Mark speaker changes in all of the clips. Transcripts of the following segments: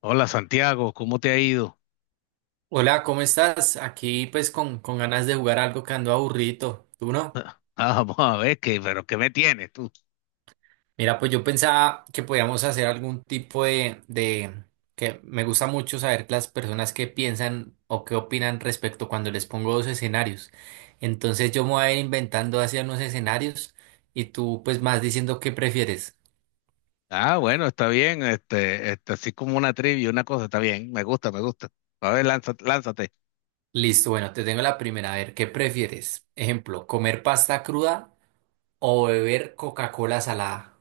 Speaker 1: Hola Santiago, ¿cómo te ha ido?
Speaker 2: Hola, ¿cómo estás? Aquí pues con ganas de jugar algo que ando aburrido. ¿Tú no?
Speaker 1: Ah, vamos a ver qué, pero ¿qué me tienes tú?
Speaker 2: Mira, pues yo pensaba que podíamos hacer algún tipo de que me gusta mucho saber las personas qué piensan o qué opinan respecto cuando les pongo dos escenarios. Entonces yo me voy a ir inventando hacia unos escenarios y tú pues más diciendo qué prefieres.
Speaker 1: Ah, bueno, está bien, así como una trivia, una cosa, está bien, me gusta. A ver, lánzate.
Speaker 2: Listo, bueno, te tengo la primera. A ver, ¿qué prefieres? Ejemplo, ¿comer pasta cruda o beber Coca-Cola salada?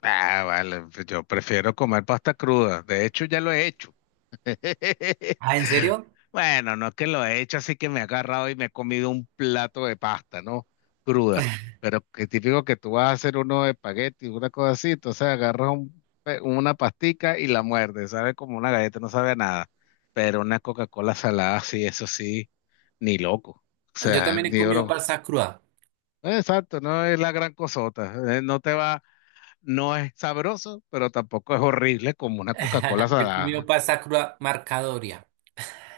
Speaker 1: Ah, vale, yo prefiero comer pasta cruda, de hecho ya lo he hecho.
Speaker 2: Ah, ¿en serio?
Speaker 1: Bueno, no es que lo he hecho así, que me he agarrado y me he comido un plato de pasta, ¿no? Cruda. Pero que típico que tú vas a hacer uno de espagueti, una cosa así, entonces agarras una pastica y la muerdes, sabe como una galleta, no sabe a nada. Pero una Coca-Cola salada, sí, eso sí, ni loco. O
Speaker 2: Yo
Speaker 1: sea,
Speaker 2: también he
Speaker 1: ni
Speaker 2: comido
Speaker 1: oro.
Speaker 2: pasta cruda.
Speaker 1: Exacto, no es la gran cosota. No te va, no es sabroso, pero tampoco es horrible como una Coca-Cola
Speaker 2: Yo he comido
Speaker 1: salada.
Speaker 2: pasta cruda marcadoria.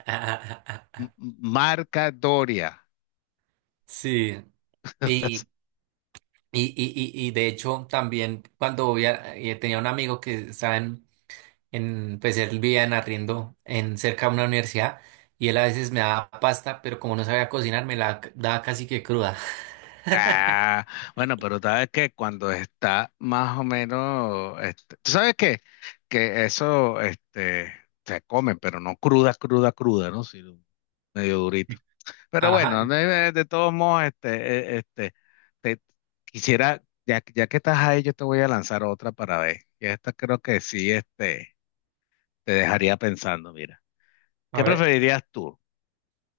Speaker 1: M- Marca Doria.
Speaker 2: Sí. Y, y de hecho, también cuando tenía un amigo que estaba pues él vivía en arriendo en cerca de una universidad y él a veces me daba pasta, pero como no sabía cocinar, me la daba casi que cruda.
Speaker 1: Ah, bueno, pero sabes que cuando está más o menos, ¿tú sabes qué? Que eso, se comen, pero no cruda, ¿no? Sino medio durito. Pero
Speaker 2: Ajá,
Speaker 1: bueno, de todos modos, te quisiera, ya, ya que estás ahí, yo te voy a lanzar otra para ver. Y esta creo que sí, te dejaría pensando, mira.
Speaker 2: a
Speaker 1: ¿Qué
Speaker 2: ver.
Speaker 1: preferirías tú?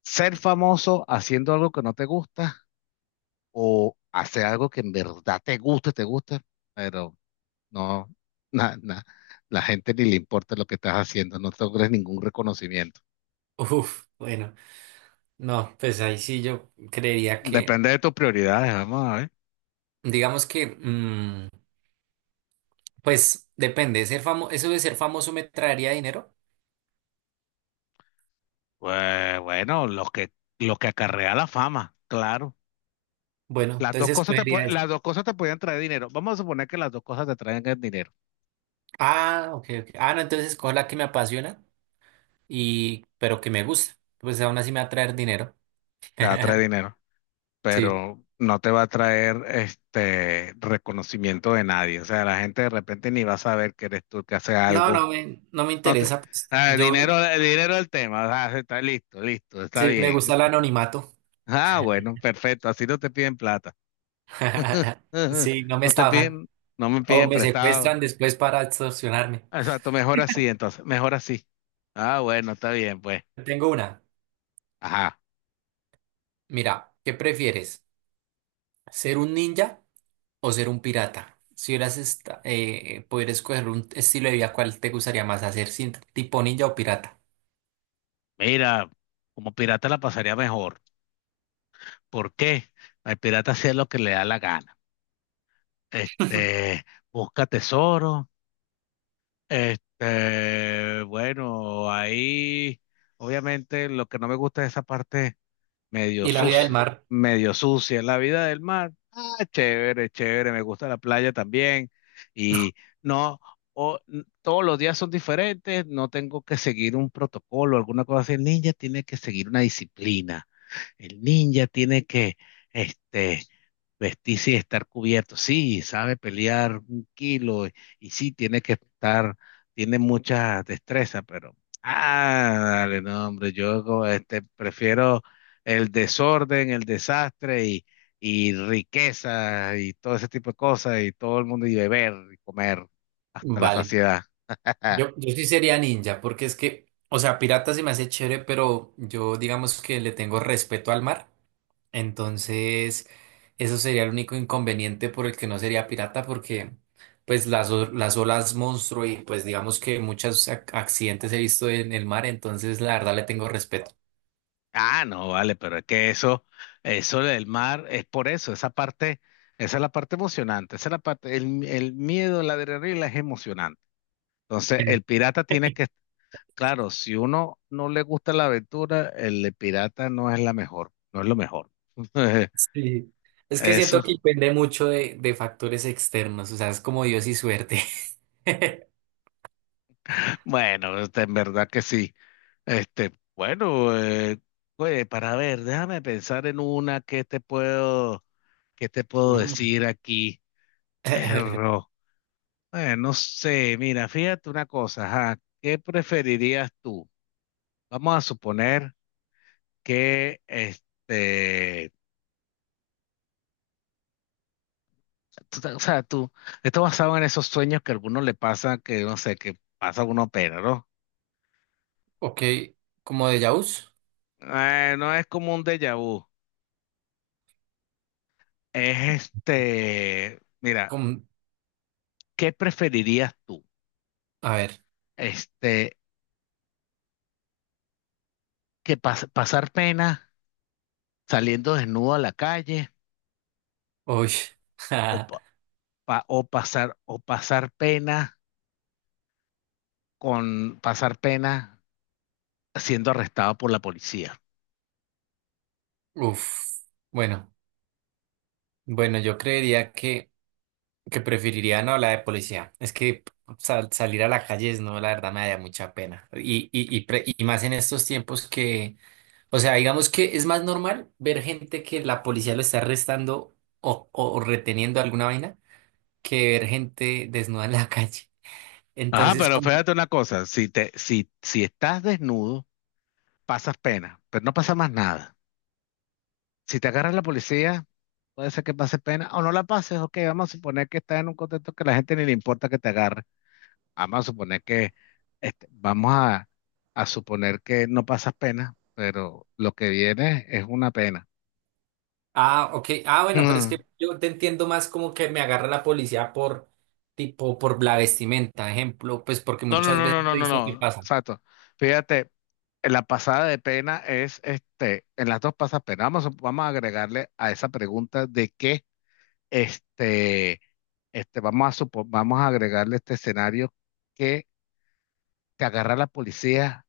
Speaker 1: ¿Ser famoso haciendo algo que no te gusta, o hacer algo que en verdad te guste, pero no, na- na- la gente ni le importa lo que estás haciendo, no te logres ningún reconocimiento?
Speaker 2: Uf, bueno, no, pues ahí sí yo
Speaker 1: Depende de tus prioridades, vamos a ver.
Speaker 2: digamos que. Pues depende, ser famoso, eso de ser famoso me traería dinero.
Speaker 1: Pues bueno, lo que acarrea la fama, claro.
Speaker 2: Bueno, entonces escogería esa.
Speaker 1: Las dos cosas te pueden traer dinero. Vamos a suponer que las dos cosas te traen el dinero.
Speaker 2: Ah, ok, ok. Ah, no, entonces escojo la que me apasiona y pero que me gusta. Pues aún así me va a traer dinero.
Speaker 1: Te va a traer dinero,
Speaker 2: Sí.
Speaker 1: pero no te va a traer este reconocimiento de nadie. O sea, la gente de repente ni va a saber que eres tú el que hace
Speaker 2: No,
Speaker 1: algo.
Speaker 2: no me, no me interesa. Pues.
Speaker 1: Ah,
Speaker 2: Yo
Speaker 1: el dinero del tema. Ah, está listo, está
Speaker 2: sí me gusta
Speaker 1: bien.
Speaker 2: el anonimato.
Speaker 1: Ah, bueno, perfecto. Así no te piden plata.
Speaker 2: Sí, no me
Speaker 1: No te
Speaker 2: estafan.
Speaker 1: piden, no me
Speaker 2: O
Speaker 1: piden
Speaker 2: me
Speaker 1: prestado.
Speaker 2: secuestran después para extorsionarme.
Speaker 1: Exacto, mejor así entonces, mejor así. Ah, bueno, está bien, pues.
Speaker 2: Tengo una.
Speaker 1: Ajá.
Speaker 2: Mira, ¿qué prefieres? ¿Ser un ninja o ser un pirata? Si poder escoger un estilo de vida, ¿cuál te gustaría más hacer? ¿Tipo ninja o pirata?
Speaker 1: Mira, como pirata la pasaría mejor. ¿Por qué? El pirata hacía lo que le da la gana. Este, busca tesoro. Bueno, ahí, obviamente, lo que no me gusta es esa parte medio
Speaker 2: Y la vida del
Speaker 1: sucio,
Speaker 2: mar,
Speaker 1: medio sucia la vida del mar. Ah, chévere, me gusta la playa también. Y no, todos los días son diferentes, no tengo que seguir un protocolo, alguna cosa así. El ninja tiene que seguir una disciplina. El ninja tiene que, este, vestirse y estar cubierto. Sí, sabe pelear un kilo y sí, tiene que estar, tiene mucha destreza, pero, ah, dale, no, hombre, yo como, prefiero el desorden, el desastre y riqueza y todo ese tipo de cosas y todo el mundo y beber y comer hasta la
Speaker 2: vale.
Speaker 1: saciedad.
Speaker 2: Yo sí sería ninja, porque es que, o sea, pirata se me hace chévere, pero yo digamos que le tengo respeto al mar. Entonces, eso sería el único inconveniente por el que no sería pirata, porque pues las olas monstruo y pues digamos que muchos accidentes he visto en el mar, entonces la verdad le tengo respeto.
Speaker 1: Ah, no, vale, pero es que eso del mar es por eso, esa es la parte emocionante, esa es el miedo, la adrenalina es emocionante. Entonces, el pirata tiene que, claro, si uno no le gusta la aventura, el pirata no es la mejor, no es lo mejor.
Speaker 2: Sí. Es que siento que
Speaker 1: Eso,
Speaker 2: depende mucho de factores externos, o sea, es como Dios y suerte.
Speaker 1: bueno, en verdad que sí. Este, bueno, eh, oye, para ver, déjame pensar en una que que te puedo
Speaker 2: Mm.
Speaker 1: decir aquí. Perro. No sé, mira, fíjate una cosa, ajá, ¿qué preferirías tú? Vamos a suponer que, o sea, tú, esto basado en esos sueños que a alguno le pasa, que no sé, que pasa uno pena, ¿no?
Speaker 2: Ok, como de Jaws.
Speaker 1: No es como un déjà vu, es mira,
Speaker 2: Com-
Speaker 1: ¿qué preferirías tú?
Speaker 2: a ver,
Speaker 1: Este, pasar pena saliendo desnudo a la calle,
Speaker 2: uy,
Speaker 1: o, pa- pa- o pasar pena con pasar pena siendo arrestado por la policía.
Speaker 2: uf, bueno, bueno, yo que preferiría no la de policía. Es que salir a la calle es no, la verdad me da mucha pena. Y más en estos tiempos que, o sea, digamos que es más normal ver gente que la policía lo está arrestando o reteniendo alguna vaina que ver gente desnuda en la calle.
Speaker 1: Ajá,
Speaker 2: Entonces,
Speaker 1: pero
Speaker 2: como,
Speaker 1: fíjate una cosa, si te, si, si estás desnudo, pasas pena, pero no pasa más nada. Si te agarra la policía, puede ser que pases pena o no la pases, ok, vamos a suponer que estás en un contexto que a la gente ni le importa que te agarre. Vamos a suponer que, este, vamos a, a suponer que no pasas pena, pero lo que viene es una pena.
Speaker 2: ah, ok, ah, bueno, pero es
Speaker 1: Mm.
Speaker 2: que yo te entiendo más como que me agarra la policía por, tipo, por la vestimenta, ejemplo, pues porque
Speaker 1: No, no,
Speaker 2: muchas
Speaker 1: no, no,
Speaker 2: veces
Speaker 1: no,
Speaker 2: he
Speaker 1: no,
Speaker 2: visto que
Speaker 1: no,
Speaker 2: pasa.
Speaker 1: exacto. Fíjate, la pasada de pena es, en las dos pasapenas, vamos, vamos a agregarle a esa pregunta de que, este, vamos a agregarle este escenario que te agarra la policía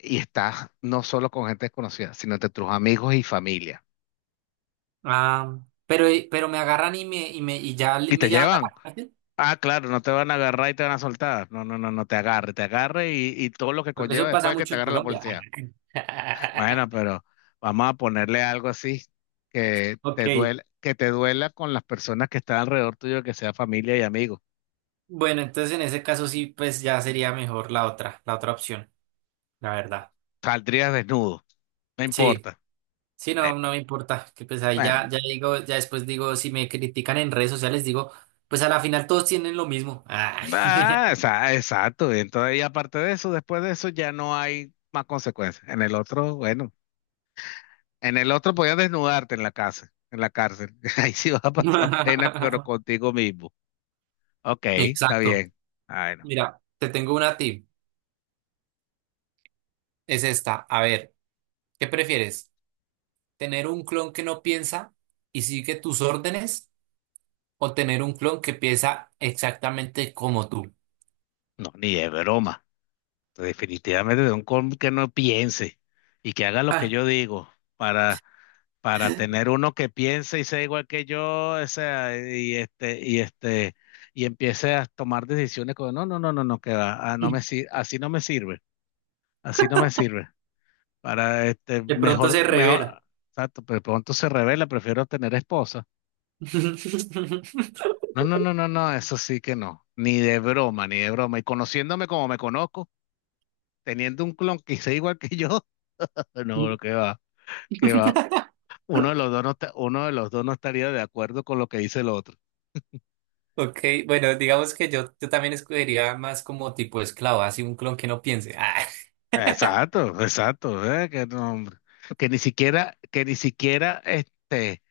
Speaker 1: y estás no solo con gente desconocida, sino entre tus amigos y familia.
Speaker 2: Ah, pero me agarran y
Speaker 1: Y
Speaker 2: me
Speaker 1: te
Speaker 2: llevan a
Speaker 1: llevan.
Speaker 2: la cárcel,
Speaker 1: Ah, claro, no te van a agarrar y te van a soltar. No, no, no, te agarre y todo lo que
Speaker 2: porque
Speaker 1: conlleva
Speaker 2: eso pasa
Speaker 1: después de que
Speaker 2: mucho
Speaker 1: te
Speaker 2: en
Speaker 1: agarre la
Speaker 2: Colombia.
Speaker 1: policía. Bueno, pero vamos a ponerle algo así
Speaker 2: Ok.
Speaker 1: que te duela con las personas que están alrededor tuyo, que sea familia y amigos.
Speaker 2: Bueno, entonces en ese caso sí, pues ya sería mejor la otra opción, la verdad.
Speaker 1: Saldrías desnudo, no
Speaker 2: Sí,
Speaker 1: importa.
Speaker 2: sí, no,
Speaker 1: Bueno,
Speaker 2: no me importa, que pues ahí ya,
Speaker 1: bueno.
Speaker 2: ya digo, ya después digo, si me critican en redes sociales, digo, pues a la final todos tienen lo mismo. Ah.
Speaker 1: Ah, exacto. Y entonces, y aparte de eso, después de eso ya no hay más consecuencias. En el otro, bueno, en el otro podías desnudarte en la casa, en la cárcel. Ahí sí vas a pasar pena, pero contigo mismo. Ok, está
Speaker 2: Exacto.
Speaker 1: bien. Ay, no,
Speaker 2: Mira, te tengo una a ti. Es esta. A ver, ¿qué prefieres? ¿Tener un clon que no piensa y sigue tus órdenes o tener un clon que piensa exactamente como tú?
Speaker 1: no, ni de broma. Definitivamente de un con que no piense y que haga lo que
Speaker 2: Ah,
Speaker 1: yo digo, para, para tener uno que piense y sea igual que yo, o sea, y empiece a tomar decisiones como, no, no, no, no, no, que va, ah, así no me sirve, así no me sirve. Para
Speaker 2: de pronto se revela.
Speaker 1: exacto, pero pronto se revela, prefiero tener esposa. No, no, no, no, no, eso sí que no, ni de broma. Y conociéndome como me conozco, teniendo un clon que sea igual que yo, no, lo que va. Que va, uno de los dos no estaría de acuerdo con lo que dice el otro.
Speaker 2: Ok, bueno, digamos que yo también escogería más como tipo esclavo, así un clon que no piense. Ah,
Speaker 1: Exacto, que no, hombre. Que ni siquiera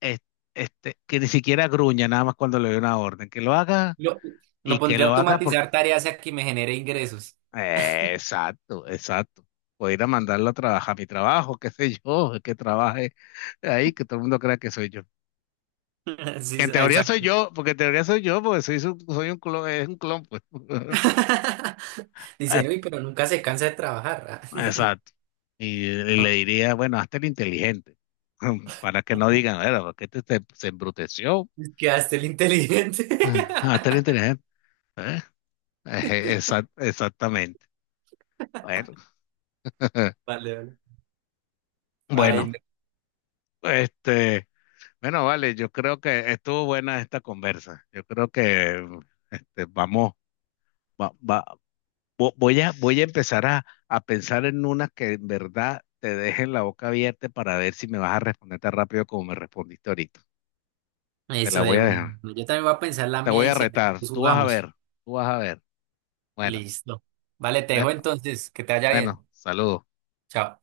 Speaker 1: es- que ni siquiera gruña nada más cuando le doy una orden, que lo haga
Speaker 2: lo, lo
Speaker 1: y que
Speaker 2: pondría a
Speaker 1: lo haga porque,
Speaker 2: automatizar tareas y a que me genere ingresos.
Speaker 1: exacto. Voy a ir a mandarlo a trabajar, a mi trabajo, qué sé yo, que trabaje ahí, que todo el mundo crea que soy yo. Que en
Speaker 2: Sí,
Speaker 1: teoría soy
Speaker 2: exacto.
Speaker 1: yo, porque en teoría soy yo, porque soy un clon, es un clon, pues.
Speaker 2: Dicen, uy, pero nunca se cansa de trabajar.
Speaker 1: Exacto. Y le
Speaker 2: Ah".
Speaker 1: diría, bueno, hazte el inteligente, para que no digan, era, porque se embruteció.
Speaker 2: Quedaste el inteligente.
Speaker 1: Ah, hazte el inteligente. ¿Eh? Eje, exactamente. Bueno,
Speaker 2: Vale, vale. Ay,
Speaker 1: bueno,
Speaker 2: no.
Speaker 1: este, bueno, vale, yo creo que estuvo buena esta conversa. Yo creo que vamos, va- va- voy a, voy a empezar a pensar en unas que en verdad te dejen la boca abierta para ver si me vas a responder tan rápido como me respondiste ahorita. Te
Speaker 2: Eso
Speaker 1: la voy
Speaker 2: de
Speaker 1: a
Speaker 2: una.
Speaker 1: dejar.
Speaker 2: Yo también voy a pensar la
Speaker 1: Te
Speaker 2: mía
Speaker 1: voy
Speaker 2: y
Speaker 1: a
Speaker 2: si algo,
Speaker 1: retar.
Speaker 2: pues
Speaker 1: Tú vas a
Speaker 2: jugamos.
Speaker 1: ver. Tú vas a ver. Bueno,
Speaker 2: Listo. Vale, te dejo
Speaker 1: bueno,
Speaker 2: entonces. Que te vaya
Speaker 1: bueno.
Speaker 2: bien.
Speaker 1: Saludos.
Speaker 2: Chao.